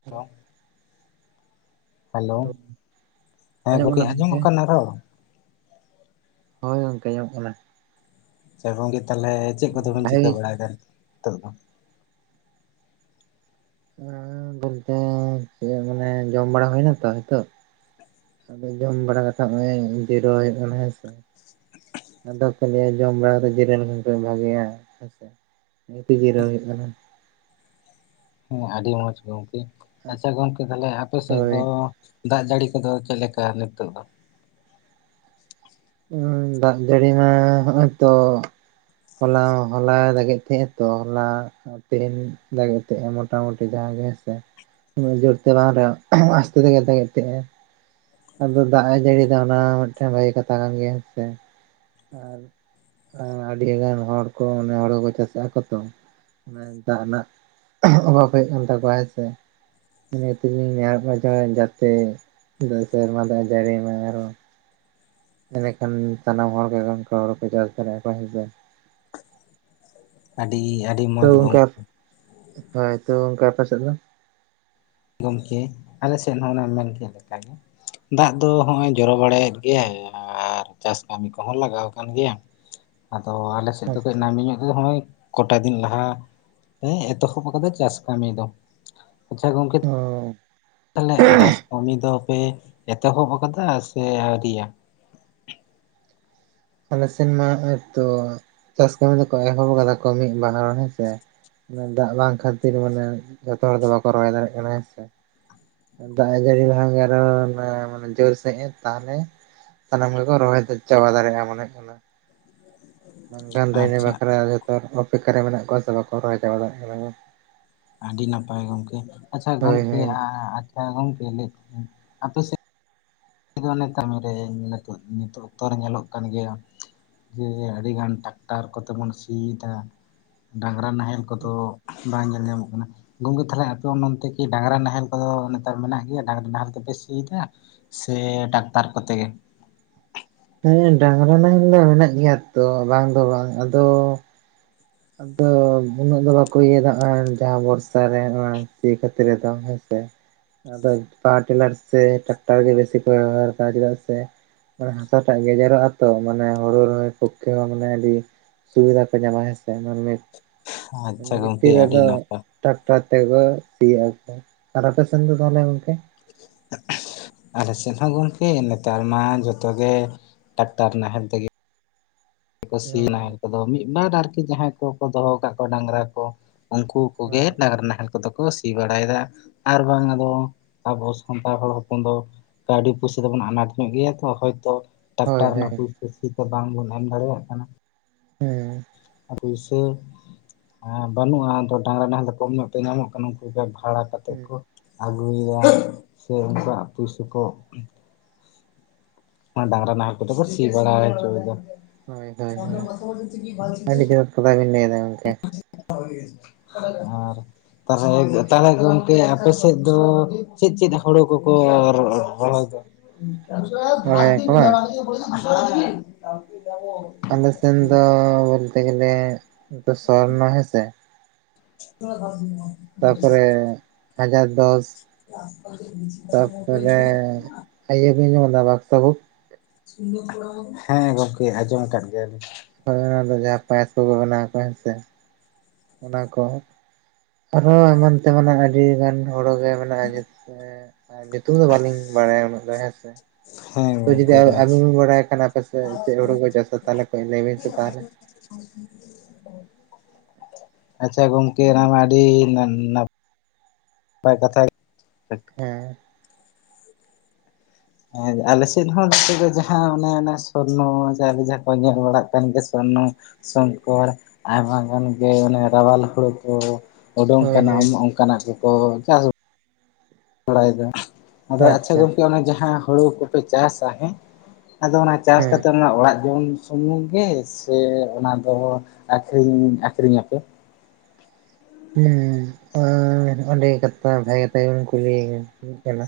[unintelligible] Hello ᱦᱮᱸ ᱜᱚᱢᱠᱮ ᱠᱟᱱᱟ ᱟᱸᱡᱚᱢ ᱜᱚᱝᱠᱮ ᱠᱟᱱᱟ ᱨᱚᱲ? ᱦᱳᱭ ᱜᱚᱢᱠᱮ ᱧᱟᱢᱚᱜ ᱠᱟᱱᱟ᱾ ᱟᱪᱪᱷᱟ ᱜᱚᱝᱠᱮ ᱛᱟᱦᱚᱞᱮ ᱪᱮᱫ ᱠᱚᱫᱚ ᱵᱮᱱ ᱪᱤᱠᱟᱹ ᱵᱷᱟᱜᱤ ᱵᱟᱲᱟᱭᱮᱫᱟ ᱱᱤᱛᱚᱜ ᱫᱚ? ᱦᱮ ᱜᱚᱢᱠᱮ ᱪᱮᱫ ᱢᱟᱱᱮ ᱡᱚᱢ ᱵᱟᱲᱟ ᱦᱩᱭᱱᱟᱛᱚ ᱱᱤᱛᱚᱜ ᱟᱫᱚ ᱡᱚᱢ ᱵᱟᱲᱟ ᱠᱟᱛᱮᱫ ᱱᱚᱜᱼᱚᱭ ᱡᱤᱨᱟᱣ ᱦᱩᱭᱩᱜ ᱠᱟᱱᱟ ᱦᱮᱸ ᱥᱮ ᱟᱫᱚ ᱠᱚ ᱞᱟᱹᱭᱟ ᱡᱚᱢ ᱵᱟᱲᱟ ᱫᱚ ᱡᱤᱨᱟᱣ ᱦᱚᱸᱠᱩ ᱵᱷᱟᱜᱮᱭᱟ ᱦᱮᱸ ᱥᱮ ᱡᱤᱨᱟᱹᱣ ᱦᱩᱭᱩᱜ ᱠᱟᱱᱟ᱾ ᱦᱮᱸ ᱟᱹᱰᱤ ᱢᱚᱸᱡᱽ ᱜᱚᱢᱠᱮ ᱟᱪᱪᱷᱟ ᱜᱚᱢᱠᱮ ᱛᱟᱦᱚᱞᱮ ᱟᱯᱮ ᱥᱮᱫ ᱦᱳᱭ ᱫᱚ ᱫᱟᱜ ᱡᱟᱹᱲᱤ ᱠᱚᱫᱚ ᱪᱮᱫ ᱞᱮᱠᱟ ᱱᱤᱛᱚᱜ ᱫᱚ? ᱫᱟᱜ ᱡᱟᱹᱲᱤ ᱢᱟ ᱱᱚ-ᱚᱭᱛᱚ ᱦᱚᱞᱟ ᱦᱚᱞᱟ ᱫᱟᱜᱮᱫ ᱛᱟᱦᱮᱸᱫ ᱛᱚ ᱦᱚᱞᱟ ᱛᱮᱦᱮᱧ ᱞᱟᱹᱜᱤᱫ ᱛᱮ ᱢᱚᱴᱟᱢᱩᱴᱤ ᱡᱟᱦᱟᱸ ᱜᱮ ᱦᱮᱸᱥᱮ ᱡᱩᱨᱛᱮ ᱵᱟᱝ ᱨᱮᱦᱚ ᱟᱥᱛᱮᱧᱚᱜ ᱫᱟᱜᱮᱫ ᱛᱟᱦᱮᱸᱫ ᱟᱫᱚ ᱫᱟᱜ ᱮ ᱡᱟᱹᱲᱤᱭ ᱫᱟᱜ ᱚᱱᱟ ᱢᱤᱫᱴᱮᱱ ᱵᱷᱟᱹᱜᱤ ᱠᱟᱛᱷᱟ ᱠᱟᱱ ᱜᱮᱭᱟ ᱦᱮᱸ ᱥᱮ ᱟᱹᱰᱤ ᱜᱟᱱ ᱦᱚᱲ ᱠᱚ ᱚᱱᱮ ᱦᱚᱲᱩ ᱠᱚ ᱪᱟᱥᱟᱜᱼᱟ ᱠᱚ ᱛᱚ ᱫᱟᱜ ᱨᱮᱱᱟᱜ ᱚᱵᱷᱟᱵ ᱦᱩᱭᱩᱜ ᱠᱟᱱ ᱛᱟᱠᱚᱣᱟ ᱦᱮᱸ ᱥᱮ ᱤᱱᱟᱹ ᱛᱮᱞᱤᱧ ᱱᱮᱦᱮᱨᱚᱜ ᱠᱟᱱᱟ ᱡᱟᱛᱮ ᱫᱟᱜ ᱥᱮᱨᱢᱟ ᱫᱟᱜ ᱮ ᱡᱟᱹᱲᱤᱭ ᱢᱟ ᱟᱨᱚ ᱮᱸᱰᱮᱠᱷᱟᱱ ᱥᱟᱱᱟᱢ ᱦᱚᱲᱜᱮ ᱦᱩᱲᱳᱠᱚ ᱪᱟᱥ ᱫᱟᱲᱮᱭᱟᱜᱼᱟ ᱠᱚ ᱦᱮᱥᱮ ᱟᱹᱰᱤ ᱾ ᱛᱚ ᱜᱚᱢᱠᱮ ᱦᱳᱭ ᱛᱚ ᱜᱚᱢᱠᱮ ᱟᱯᱮ ᱥᱮᱫ ᱫᱚ? ᱜᱚᱢᱠᱮ ᱟᱞᱮ ᱥᱮᱫ ᱦᱚᱸ ᱚᱱᱮ ᱢᱮᱱ ᱠᱮᱫ ᱞᱮᱠᱟᱜᱮ ᱫᱟᱜ ᱫᱚ ᱱᱚᱸᱜᱼᱚᱭ ᱡᱚᱨᱚ ᱵᱟᱲᱟᱭᱮᱫ ᱜᱮᱭᱟᱭ ᱾ ᱟᱨ ᱪᱟᱥ ᱠᱟᱹᱢᱤ ᱠᱚᱦᱚᱸ ᱞᱟᱜᱟᱣ ᱟᱠᱟᱱ ᱜᱮᱭᱟ ᱟᱫᱚ ᱟᱞᱮ ᱥᱮᱫ ᱫᱚ ᱠᱟᱹᱡ ᱟᱪᱪᱷᱟ ᱱᱟᱹᱢᱤ ᱧᱚᱜ ᱼᱼ ᱱᱚᱸᱜᱼᱚᱭ ᱠᱚᱴᱟ ᱫᱤᱱ ᱞᱟᱦᱟ ᱮᱛᱚᱦᱚᱵ ᱟᱠᱟᱫᱟ ᱪᱟᱥ ᱠᱟᱹᱢᱤ ᱫᱚ ᱾ ᱟᱪᱪᱷᱟ ᱜᱚᱝᱠᱮᱼᱼ [unintelligible] ᱛᱟᱦᱞᱮ ᱪᱟᱥ ᱠᱟᱹᱢᱤ ᱫᱚ ᱯᱮ ᱮᱛᱚᱦᱚᱵ ᱟᱠᱟᱫᱟ ᱥᱮ ᱟᱹᱣᱨᱤᱭᱟ? ᱟᱞᱮ ᱥᱮᱱ ᱢᱟ ᱱᱚᱜᱼᱚᱭ ᱛᱚ ᱪᱟᱥ ᱠᱟᱹᱢᱤ ᱫᱚ ᱠᱚ ᱮᱦᱚᱵ ᱠᱟᱫᱟ ᱠᱚ ᱢᱤᱫ ᱵᱟᱨ ᱦᱮᱸ ᱥᱮ ᱾ ᱫᱟᱜ ᱵᱟᱝ ᱠᱷᱟᱹᱛᱤᱨ ᱢᱟᱱᱮ ᱡᱚᱛᱚ ᱦᱚᱲ ᱫᱚ ᱵᱟᱠᱚ ᱨᱚᱦᱚᱭ ᱫᱟᱲᱮᱭᱟᱜ ᱠᱟᱱᱟ ᱦᱮᱸ ᱥᱮ ᱾ ᱫᱟᱜ ᱡᱟᱹᱲᱤ ᱞᱟᱦᱟ ᱜᱮ ᱟᱨᱚ [unintelligible] ᱡᱳᱨ ᱥᱮᱫ ᱮ ᱛᱟᱦᱚᱞᱮ ᱼᱼ ᱥᱟᱱᱟᱢ ᱜᱮ ᱠᱚ ᱨᱚᱦᱚᱭ ᱪᱟᱵᱟ ᱫᱟᱲᱮᱭᱟᱜᱼᱟ ᱢᱚᱱᱮᱜ ᱠᱟᱱᱟ ᱾ ᱵᱟᱝᱠᱷᱟᱱ ᱫᱚ ᱤᱱᱟᱹ ᱟᱪᱪᱷᱟ ᱵᱟᱠᱷᱨᱟ ᱡᱚᱛᱚ ᱚᱯᱮᱠᱠᱷᱟ ᱨᱮ ᱢᱮᱱᱟᱜ ᱠᱚᱣᱟ ᱥᱮ ᱵᱟᱠᱚ ᱨᱚᱦᱚᱭ ᱪᱟᱵᱟ ᱫᱟᱲᱮᱭᱟᱜ ᱠᱟᱱᱟ ᱵᱟᱝ ᱾ ᱟᱹᱰᱤ ᱱᱟᱯᱟᱭ ᱜᱚᱢᱠᱮ, ᱟᱪᱪᱷᱟ ᱠᱚ᱾ ᱦᱳᱭ ᱜᱚᱢᱠᱮ ᱦᱳᱭ ᱟᱪᱪᱷᱟ ᱜᱚᱝᱠᱮ ᱞᱟᱹᱭ ᱛᱟᱦᱮᱫ ᱤᱧ ᱟᱯᱮ ᱥᱮᱫ ᱼᱼ ᱫᱚ ᱚᱱᱮ ᱠᱟᱹᱢᱤᱨᱮ ᱱᱤᱛᱚᱜ ᱱᱤᱛᱚᱜ ᱚᱠᱛᱚ ᱨᱮ ᱧᱮᱞᱚᱜ ᱠᱟᱱ ᱜᱮᱭᱟ ᱼᱼ ᱡᱮ ᱟᱹᱰᱤᱜᱟᱱ ᱴᱟᱠᱴᱟᱨ ᱠᱚ ᱛᱮᱵᱚᱱ ᱥᱤᱭᱮᱫᱟ ᱰᱟᱝᱨᱟ ᱱᱟᱦᱮᱞ ᱠᱚᱫᱚᱼᱼ ᱵᱟᱝ ᱧᱮᱞ ᱧᱟᱢᱚᱜ ᱠᱟᱱᱟ ᱾ ᱜᱚᱢᱠᱮ ᱛᱟᱦᱚᱞᱮ ᱟᱯᱮ ᱚᱱᱼᱚᱱᱛᱮ ᱠᱤ ᱰᱟᱝᱨᱟ ᱱᱟᱦᱮᱞ ᱠᱚ ᱫᱚ ᱱᱮᱛᱟᱨ ᱢᱮᱱᱟᱜ ᱜᱮᱭᱟ ᱰᱟᱝᱨᱟ ᱱᱟᱦᱮᱞ ᱛᱮᱯᱮ ᱥᱤᱭᱮᱫᱟ? ᱥᱮ ᱴᱟᱠᱴᱟᱨ ᱠᱚ ᱛᱮᱜᱮ? ᱦᱮᱸ ᱰᱟᱝᱨᱟ ᱱᱟᱦᱮᱞ ᱫᱚ ᱢᱮᱱᱟᱜ ᱜᱮᱭᱟ ᱛᱚ ᱵᱟᱝ ᱫᱚ ᱵᱟᱝ ᱟᱫᱚᱼᱼ ᱟᱫᱚ ᱩᱱᱟᱹᱜ ᱫᱚ ᱵᱟᱠᱚ ᱤᱭᱟᱹᱭᱮᱫᱟ ᱡᱟᱦᱟᱸ ᱵᱚᱨᱥᱟ ᱨᱮ ᱥᱤ ᱠᱷᱟᱹᱛᱤᱨ ᱫᱚ ᱦᱮᱸ ᱥᱮ ᱾ ᱟᱫᱚ ᱯᱟᱣᱟᱨ ᱴᱤᱞᱟᱨ ᱥᱮ ᱴᱟᱠᱴᱚᱨ ᱜᱮ ᱵᱮᱥᱤ ᱠᱩ ᱵᱮᱣᱦᱟᱨᱮᱫᱟ ᱪᱮᱫᱟᱜ ᱥᱮ ᱼᱼ ᱦᱟᱥᱟ ᱴᱟᱜ ᱜᱮᱡᱮᱨᱚᱜᱼᱟ ᱛᱚ ᱢᱟᱱᱮ ᱦᱩᱲᱩ ᱨᱚᱦᱚᱭ ᱯᱚᱠᱠᱷᱮ ᱦᱚᱸ ᱢᱟᱱᱮ ᱟᱹᱰᱤ ᱼᱼ ᱥᱩᱵᱤᱫᱷᱟ ᱠᱚ ᱧᱟᱢᱟ ᱦᱮᱸᱥᱮ ᱢᱟᱹᱱᱢᱤ ᱠᱚ ᱾ ᱟᱪᱪᱷᱟ ᱤᱱᱟᱹ ᱜᱚᱝᱠᱮ ᱠᱷᱟᱛᱤᱨ ᱟᱹᱰᱤ ᱟᱫᱚ ᱱᱟᱯᱟᱭ ᱼᱼ ᱴᱟᱠᱴᱟᱨ ᱛᱮᱠᱚ ᱥᱤᱭᱟ ᱟᱨᱠᱤ ᱟᱯᱮ ᱥᱮᱱ ᱫᱚ ᱛᱟᱦᱚᱞᱮ ᱜᱚᱝᱠᱮ? [unintelligible] ᱟᱞᱮ ᱥᱮᱫ ᱦᱚᱸ ᱜᱚᱢᱠᱮ ᱱᱮᱛᱟᱨ ᱢᱟ ᱡᱚᱛᱚ ᱜᱮ ᱴᱟᱠᱴᱟᱨ ᱱᱟᱦᱮᱞ ᱛᱮ ᱜᱮ ᱼᱼ ᱠᱚ ᱥᱤᱭᱟ ᱱᱟᱦᱮᱞ ᱛᱮᱫᱚ ᱢᱤᱫ ᱵᱟᱨ ᱟᱨᱠᱤ ᱡᱟᱦᱟᱸᱭ ᱠᱚᱠᱚ ᱫᱚᱦᱚ ᱟᱠᱟᱫ ᱠᱚᱣᱟ ᱰᱟᱝᱨᱟ ᱠᱚ ᱩᱱᱠᱩᱼᱼ ᱠᱚ ᱜᱮ ᱦᱳᱭ ᱰᱟᱝᱨᱟ ᱱᱟᱦᱮᱞ ᱼᱼ ᱠᱚᱫᱚ ᱠᱚ ᱥᱤ ᱵᱟᱲᱟᱭᱮᱫᱟ ᱟᱨ ᱵᱟᱝ ᱟᱫᱚ ᱟᱵᱚ ᱥᱟᱱᱛᱟᱲ ᱦᱚᱲ ᱦᱚᱯᱚᱱ ᱫᱚ ᱼᱼ ᱠᱟᱹᱣᱰᱤ ᱯᱩᱭᱥᱟ ᱫᱚ ᱵᱚᱱ ᱟᱱᱟᱴ ᱧᱚᱜ ᱜᱮᱭᱟ ᱛᱚ ᱦᱚᱭᱛᱚᱼᱼ ᱦᱳᱭ ᱴᱨᱟᱠᱴᱟᱨ ᱨᱮᱱᱟᱜ ᱦᱮᱸ ᱯᱩᱭᱥᱟᱹ ᱥᱤ ᱛᱮ ᱵᱟᱝᱵᱚᱱ ᱮᱢ ᱫᱟᱲᱮᱭᱟᱜ ᱠᱟᱱᱟ ᱾ ᱦᱩᱸ ᱾ ᱯᱩᱭᱥᱟᱹ ᱵᱟᱹᱱᱩᱜᱼᱟ ᱟᱫᱚ ᱰᱟᱝᱨᱟ ᱱᱟᱦᱮᱞ ᱫᱚ ᱠᱚᱢ ᱧᱚᱜ ᱛᱮ ᱧᱟᱢᱚᱜ ᱠᱟᱱᱟ ᱩᱱᱠᱩ ᱵᱷᱟᱲᱟ ᱼᱼ ᱠᱟᱛᱮᱫ ᱠᱚ ᱟᱹᱜᱩᱭᱮᱫᱟ ᱥᱮ ᱩᱱᱠᱩᱣᱟᱜ ᱯᱩᱭᱥᱟᱹ ᱠᱚ ᱼᱼ ᱰᱟᱝᱨᱟ ᱱᱟᱦᱮᱞ ᱠᱚᱛᱮ ᱠᱚ ᱥᱤ ᱵᱟᱲᱟ ᱦᱚᱪᱚᱭᱮᱫᱟ ᱦᱳᱭ ᱦᱳᱭ ᱦᱳᱭ ᱾ [unintelligible] ᱞᱟᱹᱭ ᱮᱫᱟ ᱜᱚᱝᱠᱮᱼᱼ [unintelligible] ᱟᱨ ᱼᱼ ᱛᱟᱦᱚᱞᱮ ᱛᱟᱦᱚᱞᱮ ᱜᱚᱝᱠᱮ ᱟᱯᱮ ᱥᱮᱫ ᱫᱚ ᱪᱮᱫ ᱪᱮᱫ ᱦᱳᱲᱳ ᱠᱚᱠᱚ ᱨᱚᱦᱚᱭ ᱫᱟ? ᱨᱚᱦᱚᱭᱟᱠᱚ ᱵᱟᱝ [unintelligible] ᱟᱞᱮ ᱥᱮᱱ ᱫᱚ ᱵᱚᱞᱛᱮ ᱜᱮᱞᱮ ᱥᱚᱨᱱᱚ ᱦᱮᱸ ᱥᱮ ᱾ [unintelligible] ᱛᱟᱯᱚᱨᱮ ᱦᱟᱡᱟᱨ ᱫᱚᱥ ᱾ [inaudible] ᱤᱭᱟᱹ ᱵᱤᱱ ᱟᱡᱚᱢ ᱠᱟᱫᱟ ᱵᱟᱫᱥᱟᱦᱚ? [unintelligible] ᱦᱮᱸ ᱜᱚᱝᱠᱮ ᱟᱸᱡᱚᱢ ᱟᱠᱟᱫ ᱜᱮᱭᱟ ᱞᱤᱧ ᱾ ᱫᱚ ᱡᱟᱦᱟᱸ ᱯᱟᱭᱮᱥ ᱠᱚᱠᱚ ᱵᱮᱱᱟᱣ ᱠᱚ ᱦᱮᱸ ᱥᱮ ᱾ ᱚᱱᱟ ᱠᱚ ᱟᱨᱦᱚ ᱮᱢᱟᱱ ᱛᱮᱢᱟᱱᱟᱜ ᱟᱹᱰᱤ ᱜᱟᱱ ᱼᱼ ᱦᱩᱲᱳ ᱜᱮ ᱢᱮᱱᱟᱜᱼᱟ ᱧᱩᱛᱩᱢ ᱫᱚ ᱵᱟᱹᱞᱤᱧ ᱵᱟᱲᱟᱭᱟ ᱩᱱᱟᱹᱜ ᱫᱚ ᱦᱮᱸᱥᱮ ᱦᱮᱸ ᱾ ᱛᱚ ᱡᱩᱫᱤ ᱜᱚᱝᱠᱮ ᱟᱵᱤᱱ ᱵᱤᱱ ᱵᱟᱲᱟᱭ ᱠᱷᱟᱱ ᱟᱯᱮ ᱥᱮᱫ ᱪᱮᱫ ᱦᱩᱲᱩ ᱠᱚ ᱪᱟᱥᱟ ᱛᱟᱦᱚᱞᱮ ᱠᱟᱹᱡ ᱞᱟᱹᱭ ᱵᱤᱱ ᱥᱮ ᱛᱟᱦᱚᱞᱮ ᱾ ᱦ [inaudible] ᱟᱪᱪᱷᱟ ᱜᱚᱝᱠᱮ ᱚᱱᱟ ᱢᱟ ᱟᱹᱰᱤ ᱱᱟ ᱱᱟᱯᱟᱭ ᱠᱟᱛᱷᱟ ᱦᱮᱸ ᱦᱮᱸ ᱟᱞᱮ ᱥᱮᱫ ᱦᱚᱸ ᱱᱚᱛᱚᱜ ᱫᱚ ᱡᱟᱦᱟᱸ ᱚᱱᱮ ᱚᱱᱟ ᱥᱚᱨᱱᱚ ᱟᱞᱮ ᱡᱟᱦᱟᱸ ᱠᱚ ᱧᱮᱞ ᱵᱟᱲᱟᱜ ᱠᱟᱱ ᱜᱮᱭᱟ ᱥᱚᱨᱱᱚ ᱥᱚᱝᱠᱚᱨ ᱟᱭᱢᱟ ᱜᱟᱱ ᱜᱮ ᱚᱱᱮ ᱨᱟᱣᱟᱞ ᱦᱩᱲᱳ ᱠᱚ ᱩᱰᱩᱝ ᱦᱳᱭ ᱠᱟᱱᱟ ᱦᱳᱭ ᱚᱱᱠᱟᱱᱟᱜ ᱜᱮ ᱠᱚᱠᱚ ᱡᱟᱭ ᱦᱳᱠ ᱵᱟᱲᱟᱭᱟ ᱟᱫᱚ ᱟᱪᱪᱷᱟ ᱜᱚᱝᱠᱮ ᱚᱱᱟ ᱡᱟᱦᱟᱸ ᱦᱩᱲᱩ ᱠᱚᱯᱮ ᱪᱟᱥᱟ ᱦᱮᱸ ᱟᱫᱚ ᱚᱱᱟ ᱪᱟᱥ ᱦᱮᱸ ᱠᱟᱛᱮ ᱚᱲᱟᱜ ᱡᱚᱢ ᱥᱩᱢᱩᱝ ᱜᱮ ᱥᱮ ᱚᱱᱟ ᱫᱚ ᱟᱹᱠᱷᱨᱤᱧ ᱟᱹᱠᱷᱨᱤᱧ ᱟᱯᱮ ᱦᱮᱸ ᱚᱸᱰᱮ ᱠᱟᱛᱷᱟ ᱵᱷᱟᱜᱮ ᱠᱟᱛᱷᱟ [inaudible] ᱠᱩᱞᱤ ᱠᱟᱱᱟ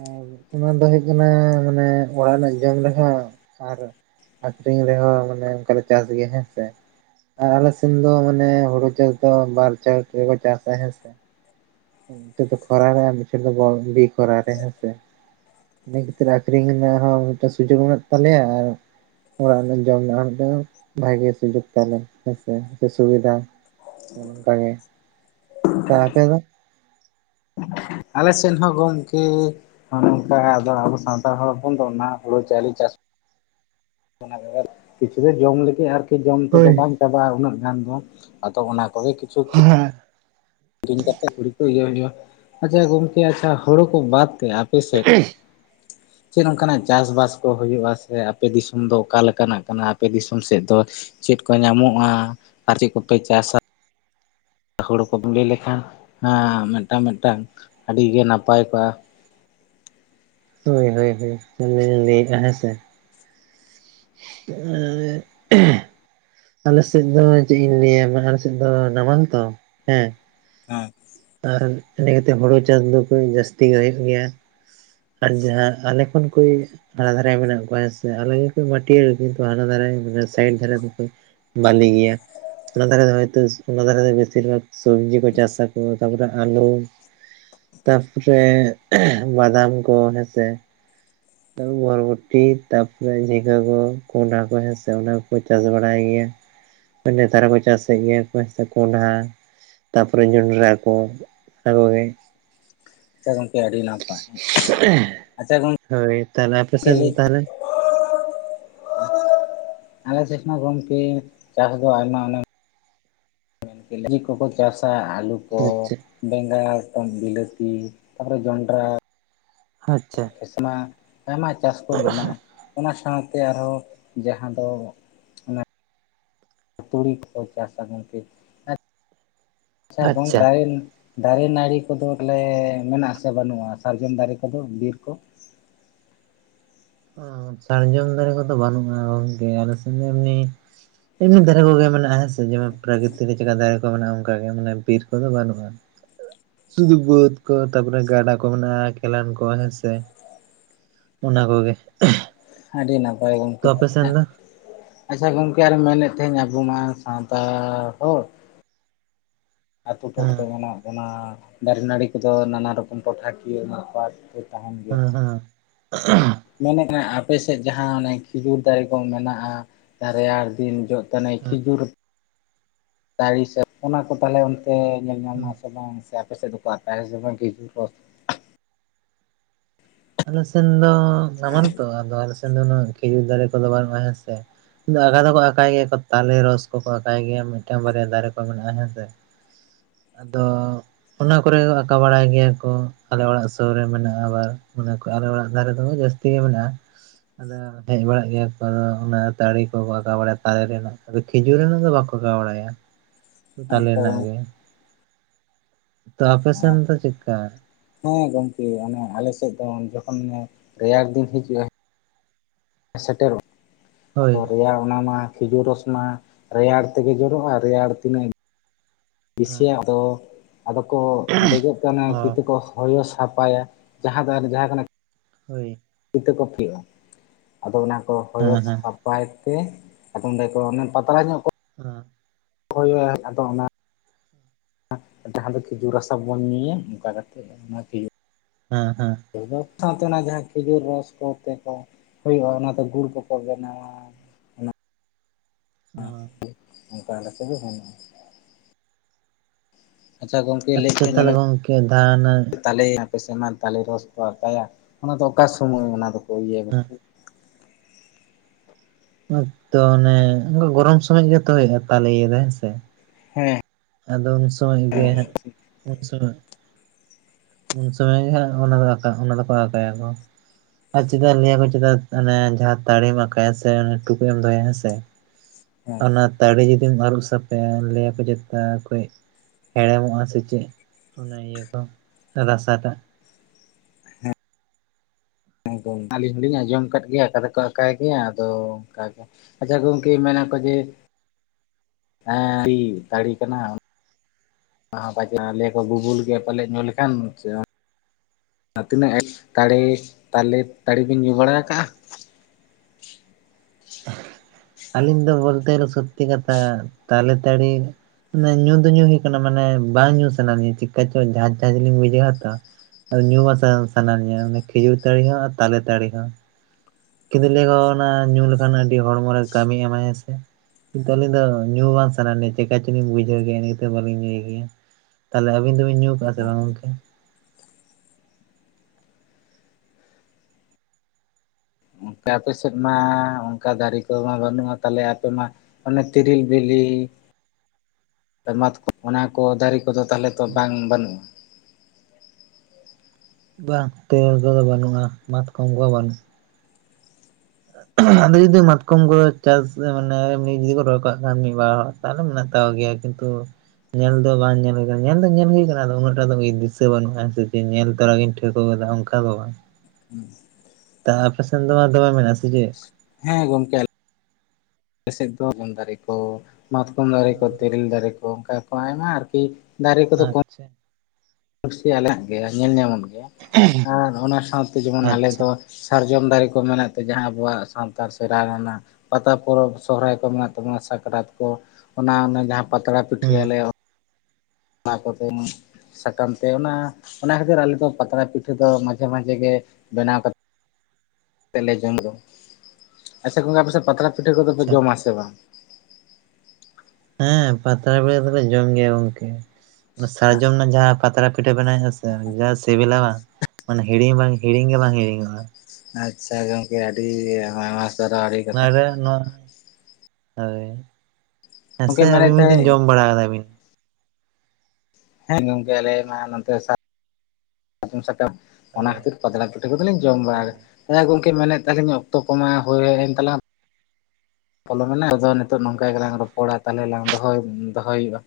ᱟᱨ ᱚᱱᱟ ᱫᱚ ᱦ ᱦᱩᱭᱩᱜ ᱠᱟᱱᱟ ᱢᱟᱱᱮ ᱚᱲᱟᱜ ᱨᱮᱱᱟᱜ ᱡᱚᱢ ᱨᱮᱦᱚᱸ ᱟᱨ ᱟᱠᱷᱨᱤᱧ ᱨᱮᱦᱚᱸ ᱢᱟᱱᱮ ᱚᱱᱠᱟ ᱞᱮ ᱪᱟᱥ ᱜᱮᱭᱟ ᱦᱮᱸ ᱥᱮ ᱟᱨ ᱟᱞᱮ ᱥᱮᱱ ᱫᱚ ᱢᱟᱱᱮ ᱦᱩᱲᱩ ᱪᱟᱥ ᱫᱚ ᱵᱟᱨ ᱪᱚᱴ ᱨᱮᱠᱚ ᱪᱟᱥᱟ ᱦᱮᱸᱥᱮ ᱛᱚ ᱠᱷᱚᱨᱟᱨ ᱨᱮ ᱪ [inaudible] ᱠᱷᱚᱨᱟᱨ ᱨᱮ ᱦᱮᱸ ᱥᱮ ᱤᱱᱟᱹ ᱠᱷᱟᱹᱛᱤᱨ ᱟᱠᱷᱨᱤᱧ ᱨᱮᱱᱟᱜ ᱦᱚᱸ ᱢᱤᱫ ᱥᱩᱡᱳᱜ ᱢᱮᱱᱟᱜ ᱛᱟᱞᱮᱭᱟ ᱟᱨ ᱚᱲᱟᱜ ᱞᱮ ᱡᱚᱢ ᱧᱮ ᱵᱷᱟᱜᱮ ᱥᱩᱡᱳᱜᱽ ᱛᱟᱞᱮ ᱦᱮᱸᱥᱮ ᱥᱮ ᱥᱩᱵᱤᱫᱷᱟ ᱚᱱᱠᱟᱜ ᱜᱮ ᱟ ᱟᱯᱮ ᱫᱚ ᱟᱞᱮ ᱥᱮᱫ ᱦᱚᱸ ᱜᱚᱢᱠᱮ ᱚᱱᱮ ᱚᱱᱠᱟ ᱟ ᱟᱵᱚ ᱥᱟᱱᱛᱟᱲ ᱦᱚᱲ ᱦᱚᱯᱚᱱ ᱫᱚ ᱚᱱᱟ ᱦᱩᱲᱩ ᱪᱟᱹᱣᱞᱮ ᱪᱟᱥ ᱠᱤᱪᱷᱩ ᱫᱚ ᱡᱚᱢ ᱞᱟᱹᱜᱤᱫ ᱟᱨᱠᱤ ᱡᱚᱢ ᱛᱮᱫᱚ ᱦᱳᱭ ᱵᱟᱝ ᱪᱟᱵᱟᱜᱼᱟ ᱩᱱᱟᱹᱜ ᱜᱟᱱ ᱫᱚ ᱟᱫᱚ ᱚᱱᱟ ᱠᱚᱜᱮ ᱠᱤᱪᱷᱩ ᱦᱳᱭ ᱫᱤᱱ ᱠᱟᱛᱮ ᱠᱩᱷᱲᱤ ᱠᱚ ᱤᱭᱟᱹᱟᱹᱜ ᱦᱩᱭᱩᱜᱼᱟ ᱟᱪᱪᱷᱟ ᱜᱚᱝᱠᱮ ᱟᱪᱪᱷᱟ ᱦᱩᱲᱩ ᱠᱚ ᱵᱟᱫ ᱟᱯᱮ ᱥᱮᱫ ᱪᱮᱫ ᱝᱠᱟᱱᱟᱜ ᱪᱟᱥᱼᱵᱟᱥ ᱠᱚ ᱦᱩᱭᱩᱜᱼᱟ ᱥᱮ ᱟᱯᱮ ᱫᱤᱥᱚᱢ ᱫᱚ ᱚᱠᱟ ᱞᱮᱠᱟᱱᱟᱜ ᱠᱟᱱᱟ ᱟᱯᱮ ᱫᱤᱥᱚᱢ ᱥᱮᱫ ᱫᱚ ᱪᱮᱫ ᱠᱚ ᱧᱟᱢᱚᱜᱼᱟ ᱟᱨ ᱪᱮᱫ ᱠᱚᱯᱮ ᱪᱟᱥᱟ ᱦᱩᱲᱩ ᱠᱚᱢ ᱞᱟᱹᱭ ᱞᱮᱠᱷᱟᱱ ᱢᱤᱫᱴᱟᱝ ᱢᱤᱫᱴᱟᱝ ᱟᱹᱰᱤ ᱜᱮ ᱱᱟᱯᱟᱭ ᱠᱚᱜᱼᱟ ᱦᱳᱭ ᱦᱳᱭ ᱟᱞᱤᱧ ᱞᱤᱧ ᱞᱮᱭ ᱮᱫ-ᱟ ᱦᱳᱭ ᱥᱮ ᱟ [inaudible] ᱟᱞᱮᱥᱮᱫ ᱫᱚ ᱪᱮᱫ ᱤᱧ ᱞᱟᱹᱭᱟ ᱟᱞᱮᱥᱮᱫ ᱫᱚ ᱱᱟᱢᱟᱞ ᱛᱚ ᱦᱮᱸ ᱦᱮᱸ ᱟᱨ ᱤᱱᱟᱹ ᱠᱟᱛᱮᱜ ᱦᱩᱲᱩ ᱪᱟᱥ ᱫᱚᱠᱚ ᱡᱟᱹᱥᱛᱤ ᱜᱮ ᱦᱩᱭᱩᱜ ᱜᱮᱭᱟ ᱾ ᱟᱨ ᱡᱟᱦᱟᱸ ᱟᱞᱮ ᱠᱷᱚᱱ ᱠᱚᱡ ᱦᱟᱱᱟ ᱫᱷᱟᱨᱮ ᱢᱮᱱᱟᱜ ᱠᱚᱣᱟ ᱥᱮ ᱟᱞᱮ ᱢᱟᱹᱴᱮᱭ ᱠᱤᱱᱛᱩ ᱦᱟᱱᱟ ᱫᱷᱟᱨᱮ ᱥᱟᱭᱤᱰ ᱫᱷᱟᱨᱮ ᱫᱚ ᱵᱷᱟᱹᱞᱤ ᱜᱮᱭᱟ ᱚᱱᱟ ᱫᱷᱟᱨᱮ ᱦᱚᱭᱛᱳ ᱚᱱᱟ ᱫᱷᱟᱨ ᱫᱚ ᱵᱮᱥᱤᱨ ᱵᱷᱟᱜᱽ ᱥᱚᱵᱡᱤ ᱠᱚ ᱪᱟᱥᱟ ᱾ ᱛᱟᱯᱚᱨᱮ ᱟᱞᱩ ᱛᱟᱯᱚᱨᱮ ᱵᱟᱫᱟᱢ ᱠᱚ ᱦᱮᱸᱥᱮ ᱦ [inaudible] ᱵᱚᱨᱵᱚᱴᱤ ᱛᱟᱯᱚᱨᱮ ᱡᱷᱤᱸᱜᱟᱹ ᱠᱚ ᱠᱚᱸᱰᱟ ᱠᱚ ᱦᱮᱸ ᱥᱮ ᱚᱱᱟ ᱠᱚᱠᱚ ᱪᱟᱥ ᱵᱟᱲᱟᱭ ᱜᱮᱭᱟ ᱾ ᱱᱮᱛᱟᱨ ᱠᱚ ᱪᱟᱥᱮᱫ ᱜᱮᱭᱟ ᱠᱚᱸᱰᱷᱟ ᱛᱟᱯᱚᱨᱮ ᱡᱚᱸᱰᱨᱟ ᱠᱚ ᱟᱨ [inaudible] ᱠᱮᱲ [inaudible] [inaudible] ᱦᱳᱭ ᱛᱟᱦᱚᱞᱮ ᱟᱯᱮ ᱥᱮᱫ ᱞᱟᱹᱭ ᱛᱟᱦᱚᱞᱮ ᱟᱞᱮ ᱥᱮᱫ ᱢᱟ ᱜᱚᱝᱠᱮ ᱪᱟᱥ ᱫᱚ ᱟᱭᱢᱟ ᱵᱤᱞᱟᱹᱛᱤ ᱠᱚᱠᱚ ᱪᱟᱥᱟ ᱟᱹᱞᱩ ᱠᱚ ᱟᱪᱪᱷᱟ ᱵᱮᱸᱜᱟᱲ ᱵᱤᱞᱟᱹᱛᱤ ᱛᱟᱯᱚᱨᱮ ᱡᱚᱸᱰᱨᱟ ᱟᱪᱪᱷᱟ ᱾ ᱪᱮᱥᱢᱟ ᱟᱭᱢᱟ ᱪᱟᱥ ᱠᱚ ᱢᱮᱱᱟᱜᱼᱟ ᱚᱱᱟ ᱥᱟᱶᱛᱮ ᱟᱨᱦᱚᱸ ᱡᱟᱦᱟᱸ ᱫᱚ ᱚᱱᱟ ᱦᱟᱸᱜ ᱛᱩᱲᱤ ᱠᱚ ᱪᱟᱥᱟ ᱜᱚᱝᱠᱮ ᱟᱪᱪᱷᱟ ᱜᱚᱝᱠᱮ ᱫᱟᱨᱮ ᱫᱟᱨᱮ ᱱᱟᱹᱲᱤ ᱠᱚᱫᱚ ᱛᱟᱦᱚᱞᱮ ᱢᱮᱱᱟᱜ ᱟᱥᱮ ᱵᱟᱹᱱᱩᱜᱼᱟ ᱥᱟᱨᱡᱚᱢ ᱫᱟᱨᱮ ᱠᱚᱫᱚ ᱵᱤᱨ ᱠᱚ? ᱥᱟᱨᱡᱚᱢ ᱫᱟᱨᱮ ᱠᱚᱫᱚ ᱵᱟᱹᱱᱩᱜᱼᱟ ᱜᱚᱝᱠᱮ ᱟᱞᱮ ᱥᱮᱫ ᱫᱚ ᱮᱢᱱᱤ ᱮᱢᱱᱤ ᱫᱟᱨᱮ ᱠᱚᱜᱮ ᱢᱮᱱᱟᱜᱼᱟ ᱦᱮᱸᱥᱮ ᱡᱮᱢᱚᱱ ᱯᱨᱟᱠᱨᱤᱛᱤᱠ ᱪᱮᱼᱠᱟ ᱫᱟᱨᱮ ᱠᱚ ᱢᱮᱱᱟᱜᱼᱟ ᱚᱱᱠᱟ ᱜᱮ ᱢᱟᱱᱮ ᱵᱤᱨ ᱠᱚᱫᱚ ᱵᱟᱹᱱᱩᱜᱼᱟ ᱾ ᱦᱳᱭ ᱾ ᱥᱩᱫᱩ ᱵᱟᱹᱫᱽ ᱠᱚ ᱛᱟᱨᱯᱚᱨᱮ ᱜᱟᱰᱟ ᱠᱚ ᱢᱮᱱᱟᱜᱼᱟ ᱠᱮᱞᱟᱱ ᱠᱚ ᱦᱮᱸᱥᱮ ᱾ ᱚᱱᱟ ᱠᱚᱜᱮ ᱾ ᱟᱹᱰᱤ ᱱᱟᱯᱟᱭ ᱜᱚᱝᱠᱮ ᱾ ᱟᱪᱪᱷᱟ ᱜᱚᱝᱠᱮ ᱟᱨ ᱢᱮᱱᱮᱫ ᱛᱟᱦᱮᱱ ᱟᱵᱚ ᱢᱟ ᱥᱟᱶᱛᱟ ᱦᱚᱲ ᱟᱹᱛᱩᱳ ᱦᱮᱸ ᱴᱚᱞᱟ ᱠᱚᱛᱮ ᱢᱮᱱᱟᱜ ᱵᱚᱱᱟ ᱫᱟᱨᱮ ᱱᱟᱹᱲᱤ ᱠᱚᱫᱚ ᱱᱟᱱᱟ ᱨᱚᱠᱚᱢ ᱴᱚᱴᱷᱟᱠᱤᱭᱟᱹ ᱢᱮᱱᱟᱜ ᱠᱚ ᱦᱮᱸ ᱦᱮᱸ ᱾ ᱢᱮᱱᱮᱫ ᱟᱯᱮ ᱥᱮᱫ ᱡᱟᱦᱟᱸ ᱚᱱᱮ ᱠᱷᱤᱡᱩᱨ ᱫᱟᱨᱮ ᱠᱚ ᱢᱮᱱᱟᱜᱼᱟ ᱨᱮᱭᱟᱲ ᱫᱤᱱ ᱫᱚ ᱾ ᱚᱱᱮ ᱦᱮᱸ ᱠᱷᱤᱡᱩᱨ ᱫᱟᱲᱮ ᱥᱮ ᱚᱱᱟ ᱠᱚ ᱛᱟᱦᱚᱞᱮ ᱾ ᱧᱮᱞ ᱧᱟᱢᱚᱜ ᱦᱮᱸ ᱟᱥᱮ ᱵᱟᱝ ᱥᱮ ᱟᱯᱮ ᱥᱮᱫ ᱫᱚ ᱟᱯᱮ ᱟᱠᱟᱭᱟ ᱥᱮ ᱵᱟᱝ ᱠᱷᱤᱡᱩᱨ? ᱟᱞᱮ ᱥᱮᱱ ᱫᱚ ᱱᱟᱢᱟᱞ ᱛᱚ ᱟᱫᱚ ᱟᱞᱮ ᱥᱮᱱ ᱫᱚ ᱠᱷᱤᱡᱩᱨ ᱫᱟᱨᱮ ᱠᱚᱫᱚ ᱵᱟᱹᱱᱩᱜᱼᱟ ᱦᱮᱸ ᱥᱮ ᱾ ᱟᱠᱟᱭ ᱫᱚᱠᱚ ᱟᱠᱟᱭ ᱜᱮᱭᱟ ᱠᱚ ᱛᱟᱞᱮ ᱨᱚᱥ ᱠᱚᱠᱚ ᱟᱠᱟᱣ ᱜᱮᱭᱟ ᱢᱤᱫᱴᱟᱝ ᱵᱟᱨᱭᱟ ᱫᱟᱨᱮ ᱠᱚ ᱢᱮᱱᱟᱜᱼᱟ ᱦᱮᱸ ᱥᱮ ᱟᱫᱚ ᱾ ᱚᱱᱟ ᱠᱚᱨᱮ ᱟᱠᱟᱣ ᱵᱟᱲᱟᱭ ᱜᱮᱭᱟ ᱠᱚ ᱟᱞᱮ ᱚᱲᱟᱜ ᱥᱩᱨ ᱨᱮ ᱢᱮᱱᱟᱜᱼᱟ ᱟᱵᱟᱨ ᱚᱱᱟ ᱠᱚ ᱟᱞᱮ ᱚᱲᱟᱜ ᱫᱷᱟᱨᱮ ᱫᱚ ᱡᱟᱹᱥᱛᱤ ᱛᱤ ᱢᱮᱱᱟᱜᱼᱟ ᱾ [inaudible] ᱟᱫᱚ ᱦᱮᱡ ᱵᱟᱲᱟᱜ ᱜᱮᱭᱟ ᱠᱚ ᱟᱫᱚ ᱚᱱᱟ ᱛᱟᱹᱲᱤ ᱠᱚᱠᱚ ᱟᱠᱟᱣ ᱵᱟᱲᱟᱭᱟ ᱛᱟᱨᱮ ᱨᱮᱱᱟᱜ ᱟᱫᱚ ᱠᱷᱤᱡᱩᱨ ᱨᱮᱱᱟᱜ ᱫᱚ ᱵᱟᱠᱚ ᱟᱠᱟ ᱵᱟᱲᱟᱭᱟ ᱾ [inaudible] ᱦᱟᱞᱮ ᱨᱮᱱᱟᱜ ᱜᱮ ᱾ ᱛᱚ ᱚᱯᱮ ᱥᱮᱱ ᱫᱚ ᱪᱮᱫᱠᱟ ᱾ ᱦᱮᱸ ᱜᱚᱝᱠᱮ ᱚᱱᱮ ᱟᱞᱮ ᱥᱮᱫ ᱫᱚ ᱡᱚᱠᱷᱚᱱ ᱨᱮᱭᱟᱲ ᱫᱤᱱ ᱦᱤᱡᱩᱜᱼᱟ ᱾ ᱥᱮᱴᱮᱨᱚᱜᱼᱟ ᱦᱳᱭ ᱟᱫᱚ ᱨᱮᱭᱟᱲ ᱚᱱᱟ ᱢᱟᱹ ᱠᱷᱤᱡᱩᱨ ᱨᱚᱥᱢᱟᱹ ᱨᱮᱭᱟᱲ ᱛᱮᱜᱮ ᱡᱚᱨᱚᱜᱼᱟ ᱨᱮᱭᱟᱲ ᱛᱤᱱᱟᱹᱜ ᱦᱮᱸ ᱵᱤᱥᱤᱭᱟᱜ ᱫᱚ ᱟᱫᱚ ᱠᱚ ᱫᱮᱡᱚᱜ ᱠᱟᱱᱟ ᱚ ᱠᱤᱱᱛᱩ ᱠᱚ ᱦᱚᱭᱚ ᱥᱟᱯᱷᱟᱭᱟ ᱡᱟᱦᱟᱸ ᱫᱚ ᱟᱨ ᱡᱟᱦᱟᱸ ᱾ ᱦᱳᱭ ᱤᱛᱟᱹ ᱠᱚᱯᱤᱭᱳᱜᱼᱟ ᱟᱫᱚ ᱚᱱᱟ ᱠᱚ ᱦᱚᱭᱚ ᱦᱮᱸ ᱥᱟᱵ ᱦᱮᱸ ᱥᱟᱯᱷᱟᱭ ᱛᱮ ᱟᱫᱚ ᱚᱸᱰᱮ ᱠᱚ ᱯᱟᱛᱲᱟ ᱧᱚᱜ ᱠᱚ ᱟᱨ ᱾ ᱠᱚᱼᱟ ᱟᱫᱚ ᱚᱱᱟ ᱡᱟᱦᱟᱸ ᱫᱚ ᱠᱷᱤᱡᱩᱨ ᱨᱟᱥᱟ ᱵᱚᱱ ᱧᱩᱭᱟ ᱚᱱᱠᱟ ᱠᱟᱛᱮᱜ ᱚᱱᱟ ᱠᱷᱤᱡ ᱦᱮᱸᱼᱦᱮᱸ ᱥᱟᱶᱛᱮ ᱚᱱᱟ ᱡᱟᱦᱟᱸ ᱠᱷᱤᱡᱩᱨ ᱨᱚᱥ ᱠᱚᱛᱮ ᱠᱚ ᱦᱩᱭᱩᱜᱼᱟ ᱚᱱᱟᱛᱮ ᱜᱩᱲ ᱠᱚᱠᱚ ᱵᱮᱱᱟᱣᱟ ᱚᱱᱟ ᱚ ᱚᱱᱠᱟ ᱠᱟᱛᱮ ᱜᱮ ᱜᱟᱱᱚᱜᱼᱟ ᱟᱪᱪᱷᱟ ᱜᱚᱢᱠᱮ ᱞᱟᱹᱭ ᱟᱪᱪᱷᱟ ᱛᱟᱦᱚᱞᱮ ᱛᱟᱦᱮᱱᱟᱧ ᱜᱚᱝᱠᱮ ᱫᱷᱟᱱᱟ ᱛᱟᱞᱮ ᱯᱮ ᱥᱮ ᱮᱢᱟᱱ ᱛᱟᱞᱮ ᱨᱚᱥ ᱠᱚ ᱟᱠᱟᱭᱟ ᱚᱱᱟ ᱫᱚ ᱚᱠᱟ ᱥᱚᱢᱚᱭ ᱚᱱᱟ ᱫᱚᱠᱚ ᱤᱭᱟᱹ ᱭᱟ ᱜᱚᱢᱠᱮ? ᱦᱳ ᱛᱚ ᱚᱱᱮ ᱚᱱᱠᱟ ᱜᱚᱨᱚᱢ ᱥᱚᱢᱚᱭ ᱜᱮᱛᱚ ᱦᱩᱭᱩᱜᱼᱟ ᱛᱟᱦᱚᱞᱮ ᱤᱭᱟᱹ ᱫᱚ ᱦᱮᱸ ᱥᱮ ᱾ ᱦᱮᱸ ᱟᱫᱚ ᱩᱱ ᱥᱚᱢᱚᱭ ᱜᱮ ᱦᱟᱸᱜ ᱩᱱ ᱥᱚᱢᱚᱭ ᱩᱱ ᱥᱚᱢᱚᱭ ᱜᱮ ᱦᱟᱸᱜ ᱚᱱᱟ ᱫᱚ ᱟᱠᱟᱸ ᱚᱱᱟ ᱫᱚᱠᱚ ᱟᱠᱟᱸ ᱭᱟᱠᱚ ᱾ ᱟᱨ ᱪᱮᱫᱟᱜ ᱱᱤᱭᱟᱹ ᱠᱚ ᱪᱮᱫᱟᱜ ᱡᱟᱦᱟᱸ ᱛᱟᱲᱮᱢ ᱟᱠᱟᱭᱟ ᱥᱮ ᱴᱩᱠᱩᱡ ᱮᱢ ᱫᱚᱦᱚᱭᱟ ᱦᱮᱸ ᱥᱮ ᱦᱚᱸ ᱚᱱᱟ ᱛᱟᱲᱮ ᱡᱩᱫᱤᱢ ᱟᱹᱨᱩᱵ ᱥᱟᱯᱷᱮᱭᱟ ᱞᱟᱹᱭᱟ ᱠᱚ ᱡᱟ ᱛᱟᱨᱠᱚ ᱦᱮᱲᱮᱢᱚᱜᱼᱟ ᱥᱮ ᱪᱮᱫ ᱚᱱᱟ ᱤᱭᱟᱹ ᱠᱚ ᱨᱟᱥᱟᱴᱟᱜ ᱟᱹᱞᱤᱧ ᱦᱚᱸᱞᱤᱧ ᱟᱸᱡᱚᱢ ᱟᱠᱟᱫ ᱜᱮᱭᱟ ᱟᱠᱟᱠᱟ ᱫᱚᱠᱚ ᱟᱠᱟᱭ ᱜᱮᱭᱟ ᱟᱫᱚ ᱚᱱᱠᱟ ᱜᱮ ᱟᱪᱪᱷᱟ ᱜᱚᱝᱠᱮ ᱢᱮᱱᱟ ᱠᱚ ᱡᱮ ᱦᱮᱸ ᱫᱟᱲᱮ ᱠᱟᱱᱟ ᱚᱱᱟ ᱦᱚᱸ ᱯᱟᱪᱮ ᱞᱮᱭᱟ ᱠᱚ ᱵᱩᱵᱩᱞ ᱜᱮ ᱯᱟᱞᱮ ᱧᱩ ᱞᱮᱠᱷᱟᱱ ᱥᱮ ᱛᱤᱱᱟᱹᱜ ᱮᱴ ᱛᱟᱲᱮ ᱛᱟᱞᱮ ᱛᱟᱹᱲᱤ ᱵᱤᱱ ᱧᱩ ᱵᱟᱲᱟ ᱟᱠᱟᱜᱼᱟ ᱟᱹᱞᱤᱧ ᱫᱚ ᱵᱚᱞᱛᱮ ᱥᱚᱛᱛᱤ ᱠᱟᱛᱷᱟ ᱛᱟᱞᱮ ᱛᱟᱲᱤ ᱢᱟᱱᱮ ᱧᱩ ᱫᱚ ᱧᱩ ᱦᱩᱭᱩᱜ ᱠᱟᱱᱟ ᱢᱟᱱᱮ ᱵᱟᱝ ᱧᱩ ᱥᱟᱱᱟ ᱞᱤᱧᱟ ᱪᱮᱠᱟ ᱪᱚ ᱡᱷᱟᱡᱽ ᱡᱷᱟᱡᱽ ᱞᱤᱧ ᱵᱩᱡᱟᱣᱟ ᱛᱚ ᱧᱩ ᱢᱟ ᱥᱟ ᱥᱟᱱᱟᱞᱤᱧᱟ ᱠᱷᱤᱡᱩᱨ ᱛᱟᱹᱲᱤ ᱦᱚᱸ ᱛᱟᱞᱮ ᱛᱟᱹᱲᱤ ᱦᱚᱸ ᱡᱚᱫᱤ ᱞᱟᱹᱭ ᱠᱚ ᱚᱱᱟ ᱧᱩ ᱞᱮᱠᱷᱟᱱ ᱟᱹᱰᱤ ᱦᱚᱲᱢᱚ ᱨᱮ ᱠᱟᱹᱢᱤ ᱮᱢᱟᱭ ᱥᱮ ᱠᱤᱱᱛᱩ ᱟᱹᱞᱤᱧ ᱫᱚ ᱧᱩ ᱵᱟᱝ ᱥᱟᱱᱟᱞᱤᱧ ᱪᱮᱠᱟ ᱪᱚᱞᱤᱧ ᱵᱩᱡᱟᱹᱣ ᱜᱮᱭᱟ ᱤᱱᱟᱹᱛᱮᱫ ᱵᱟᱞᱤᱧ ᱧᱩᱭ ᱜᱮᱭᱟ ᱛᱟᱦᱚᱞᱮ ᱟᱵᱤᱱ ᱫᱚᱵ ᱤᱱ ᱧᱩ ᱠᱟᱜᱼᱟ ᱥᱮ ᱵᱟᱝ ᱜᱚᱝᱠᱮ ᱜᱚᱝᱠᱮ ᱟᱯᱮ ᱥᱮᱫ ᱢᱟ ᱚᱱᱠᱟ ᱫᱟᱨᱮ ᱠᱚ ᱢᱟ ᱵᱟᱹᱱᱩᱜᱼᱟ ᱛᱟᱦᱚᱞᱮ ᱟᱯᱮ ᱢᱟ ᱚᱱᱮ ᱛᱤᱨᱤᱞ ᱵᱤᱞᱤ ᱢᱟᱛᱠᱟᱢ ᱚᱱᱟ ᱠᱚ ᱫᱟᱨᱮ ᱠᱚᱫᱚ ᱛᱟᱦᱚᱞᱮ ᱛᱚ ᱵᱟᱝ ᱵᱟᱹᱱᱩᱜᱼᱟ ᱵᱟᱝ ᱛᱤᱨᱤ ᱠᱚᱫᱚ ᱵᱟᱹᱱᱩᱜᱼᱟ ᱢᱟᱛᱠᱚᱢ ᱠᱚ ᱦᱚᱸ ᱵᱟᱹᱱᱩᱜ ᱟᱫᱚ ᱡᱩᱫᱤ ᱢᱟᱛᱠᱚᱢ ᱠᱚ ᱪᱟᱥ ᱢᱟᱱᱮ ᱮᱢᱱᱤ ᱡᱩᱫᱤ ᱠᱚ ᱨᱚᱦᱚᱭ ᱠᱟᱜ ᱠᱷᱟᱱ ᱢᱤᱫ ᱵᱟᱨ ᱦᱚᱲ ᱛᱟᱦᱚᱞᱮ ᱢᱮᱱᱟᱜ ᱛᱟᱠᱚ ᱜᱮᱭᱟ ᱠᱤᱱᱛᱩ ᱧᱮᱞ ᱫᱚ ᱵᱟᱝ ᱧᱮᱞ ᱦᱩᱭ ᱟᱠᱟᱱᱟ ᱧᱮᱞ ᱫᱚ ᱧᱮᱞ ᱵᱟᱝ ᱦᱩᱭ ᱟᱠᱟᱱᱟ ᱩᱱᱟᱹᱜ ᱴᱟᱜ ᱫᱚ ᱫᱤᱥᱟᱹ ᱵᱟᱹᱱᱩᱜᱼᱟ ᱥᱮ ᱪᱮᱫ ᱧᱮᱞ ᱛᱚᱨᱟ ᱜᱤᱧ ᱴᱷᱟᱹ ᱴᱷᱟᱹᱣᱠᱟᱹ ᱠᱟᱫᱟ ᱚᱱᱠᱟ ᱫᱚ ᱵᱟᱝ ᱦᱮᱸ ᱛᱟ ᱟᱯᱮ ᱥᱮᱱ ᱫᱚ ᱢᱟ ᱫᱚᱢᱮ ᱢᱮᱱᱟᱜᱼᱟ ᱥᱮ ᱪᱮ ᱦᱮᱸ ᱜᱚᱢᱠᱮ ᱟᱞᱮ ᱥᱮᱫ ᱫᱚ ᱫᱟᱨᱮ ᱠᱚ ᱢᱟᱛᱠᱚᱢ ᱫᱟᱨᱮ ᱠᱚ ᱛᱮᱨᱮᱞ ᱫᱟᱨᱮ ᱠᱚ ᱚᱱᱠᱟ ᱠᱚ ᱟᱭᱢᱟ ᱟᱨᱠᱤ ᱫᱟᱨᱮ ᱠᱚᱫᱚ ᱠᱚ ᱟᱪᱪᱷᱟ ᱠᱩᱥᱤ ᱟᱞᱮᱭᱟᱜ ᱜᱮᱭᱟ ᱧᱮᱞ ᱧᱟᱢᱚᱜ ᱜᱮᱭᱟ ᱟᱨ ᱚᱱᱟ ᱥᱟᱶᱛᱮ ᱡᱮᱢᱚᱱ ᱟᱞᱮ ᱟᱪᱪᱷᱟ ᱫᱚ ᱥᱟᱨᱡᱚᱢ ᱫᱟᱨᱮ ᱠᱚ ᱢᱮᱱᱟᱜ ᱛᱮ ᱡᱟᱦᱟᱸ ᱟᱵᱚᱣᱟᱜ ᱥᱟᱶᱛᱟᱲ ᱥᱮᱨᱟ ᱨᱮᱱᱟᱜ ᱯᱟᱛᱟ ᱯᱚᱨᱚᱵᱽ ᱥᱚᱦᱨᱟᱭ ᱠᱚ ᱢᱮᱱᱟᱜ ᱛᱟᱵᱚᱱᱟ ᱥᱟᱠᱨᱟᱛ ᱠᱚ ᱚᱱᱟ ᱚᱱᱟ ᱡᱟᱦᱟᱸ ᱯᱟᱛᱲᱟ ᱦᱩᱸ ᱯᱤᱴᱷᱟᱹᱭᱟᱞᱮ ᱚᱱᱟ ᱠᱚᱛᱮ ᱥᱟᱠᱟᱢ ᱛᱮ ᱚᱱᱟ ᱚᱱᱟ ᱠᱷᱟᱹᱛᱤᱨ ᱟᱞᱮ ᱫᱚ ᱯᱟᱛᱲᱟ ᱯᱤᱴᱷᱟᱹ ᱫᱚ ᱢᱟᱡᱷᱮ ᱢᱟᱡᱷᱮ ᱜᱮ ᱵᱮᱱᱟᱣ ᱠᱟᱛᱮ ᱮᱫ ᱞᱮ ᱡᱚᱢ ᱫᱚ ᱟᱪᱪᱷᱟ ᱜᱚᱝᱠᱮ ᱟᱯᱮ ᱥᱮᱫ ᱯᱟᱛᱲᱟ ᱯᱤᱴᱷᱟᱹ ᱠᱚ ᱫᱚ ᱯᱮ ᱟᱪᱪᱷᱟ ᱡᱚᱢᱟ ᱥᱮ ᱵᱟᱝ ᱦᱮᱸ ᱯᱟᱛᱲᱟ ᱯᱤᱴᱦᱟᱹ ᱫᱚ ᱞᱮ ᱡᱚᱢ ᱜᱮᱭᱟ ᱜᱚᱝᱠᱮ ᱥᱟᱨᱡᱚᱢ ᱨᱮᱱᱟᱜ ᱡᱟᱦᱟᱸ ᱯᱟᱛᱲᱟ ᱯᱤᱴᱷᱟᱹ ᱵᱮᱱᱟᱣ ᱦᱩᱭᱩᱜᱼᱟ ᱥᱮ ᱡᱟ ᱥᱤᱵᱤᱞ ᱟ ᱵᱟᱝ ᱦᱤᱲᱤᱧ ᱜᱮ ᱵᱟᱝ ᱦᱤᱲᱤᱧᱚᱜᱼᱟ ᱟᱪᱪᱷᱟ ᱜᱚᱝᱠᱮ ᱟᱹᱰᱤ ᱟᱭᱢᱟ ᱥᱟᱨᱦᱟᱣ ᱟᱹᱰᱤ ᱠᱟᱛᱷᱟ ᱱᱚᱣᱟ ᱨᱮ ᱱᱚᱣᱟ ᱦᱳᱭ ᱦᱮᱸ ᱜᱚᱝᱠᱮ ᱥᱮ ᱢᱮᱱᱮᱫ ᱟᱹᱵᱤᱱ ᱢᱤᱫ ᱫᱤᱱ ᱛᱟᱦᱮᱸᱫ ᱡᱚᱢ ᱵᱟᱲᱟ ᱠᱟᱫᱟ ᱵᱤᱱ ᱦᱮᱸ ᱜᱚᱢᱠᱮ ᱟᱞᱮ ᱢᱟ ᱱᱚᱛᱮ [unintelligible] ᱥᱟᱡᱚᱢ ᱥᱟᱠᱟᱢ ᱚᱱᱟ ᱦᱳᱭ ᱠᱷᱟᱹᱛᱤᱨ ᱯᱟᱛᱲᱟ ᱯᱤᱴᱷᱟᱹ ᱠᱚᱫᱚ ᱞᱤᱧ ᱡᱚᱢ ᱦᱮᱸ ᱵᱟᱲᱟ [unintelligible] ᱜᱚᱢᱠᱮ ᱢᱮᱱᱮᱫ ᱛᱟᱦᱮᱸᱱᱟ ᱞᱤᱧ ᱚᱠᱛᱚ ᱠᱚᱢᱟ ᱦᱳᱭ ᱦᱮᱜᱼᱮᱱ ᱛᱟᱞᱟᱝ ᱯᱚᱞᱚᱢ ᱮᱱᱟ ᱟᱫᱚ ᱱᱤᱛᱚᱜ ᱱᱚᱝᱠᱟ ᱜᱮᱞᱟᱝ ᱨᱚᱯᱚᱲᱟ ᱛᱟᱦᱞᱮ ᱞᱟᱝ ᱫᱚᱦᱚ ᱫᱚᱦᱚᱭ ᱦᱩᱭᱩᱜᱼᱟ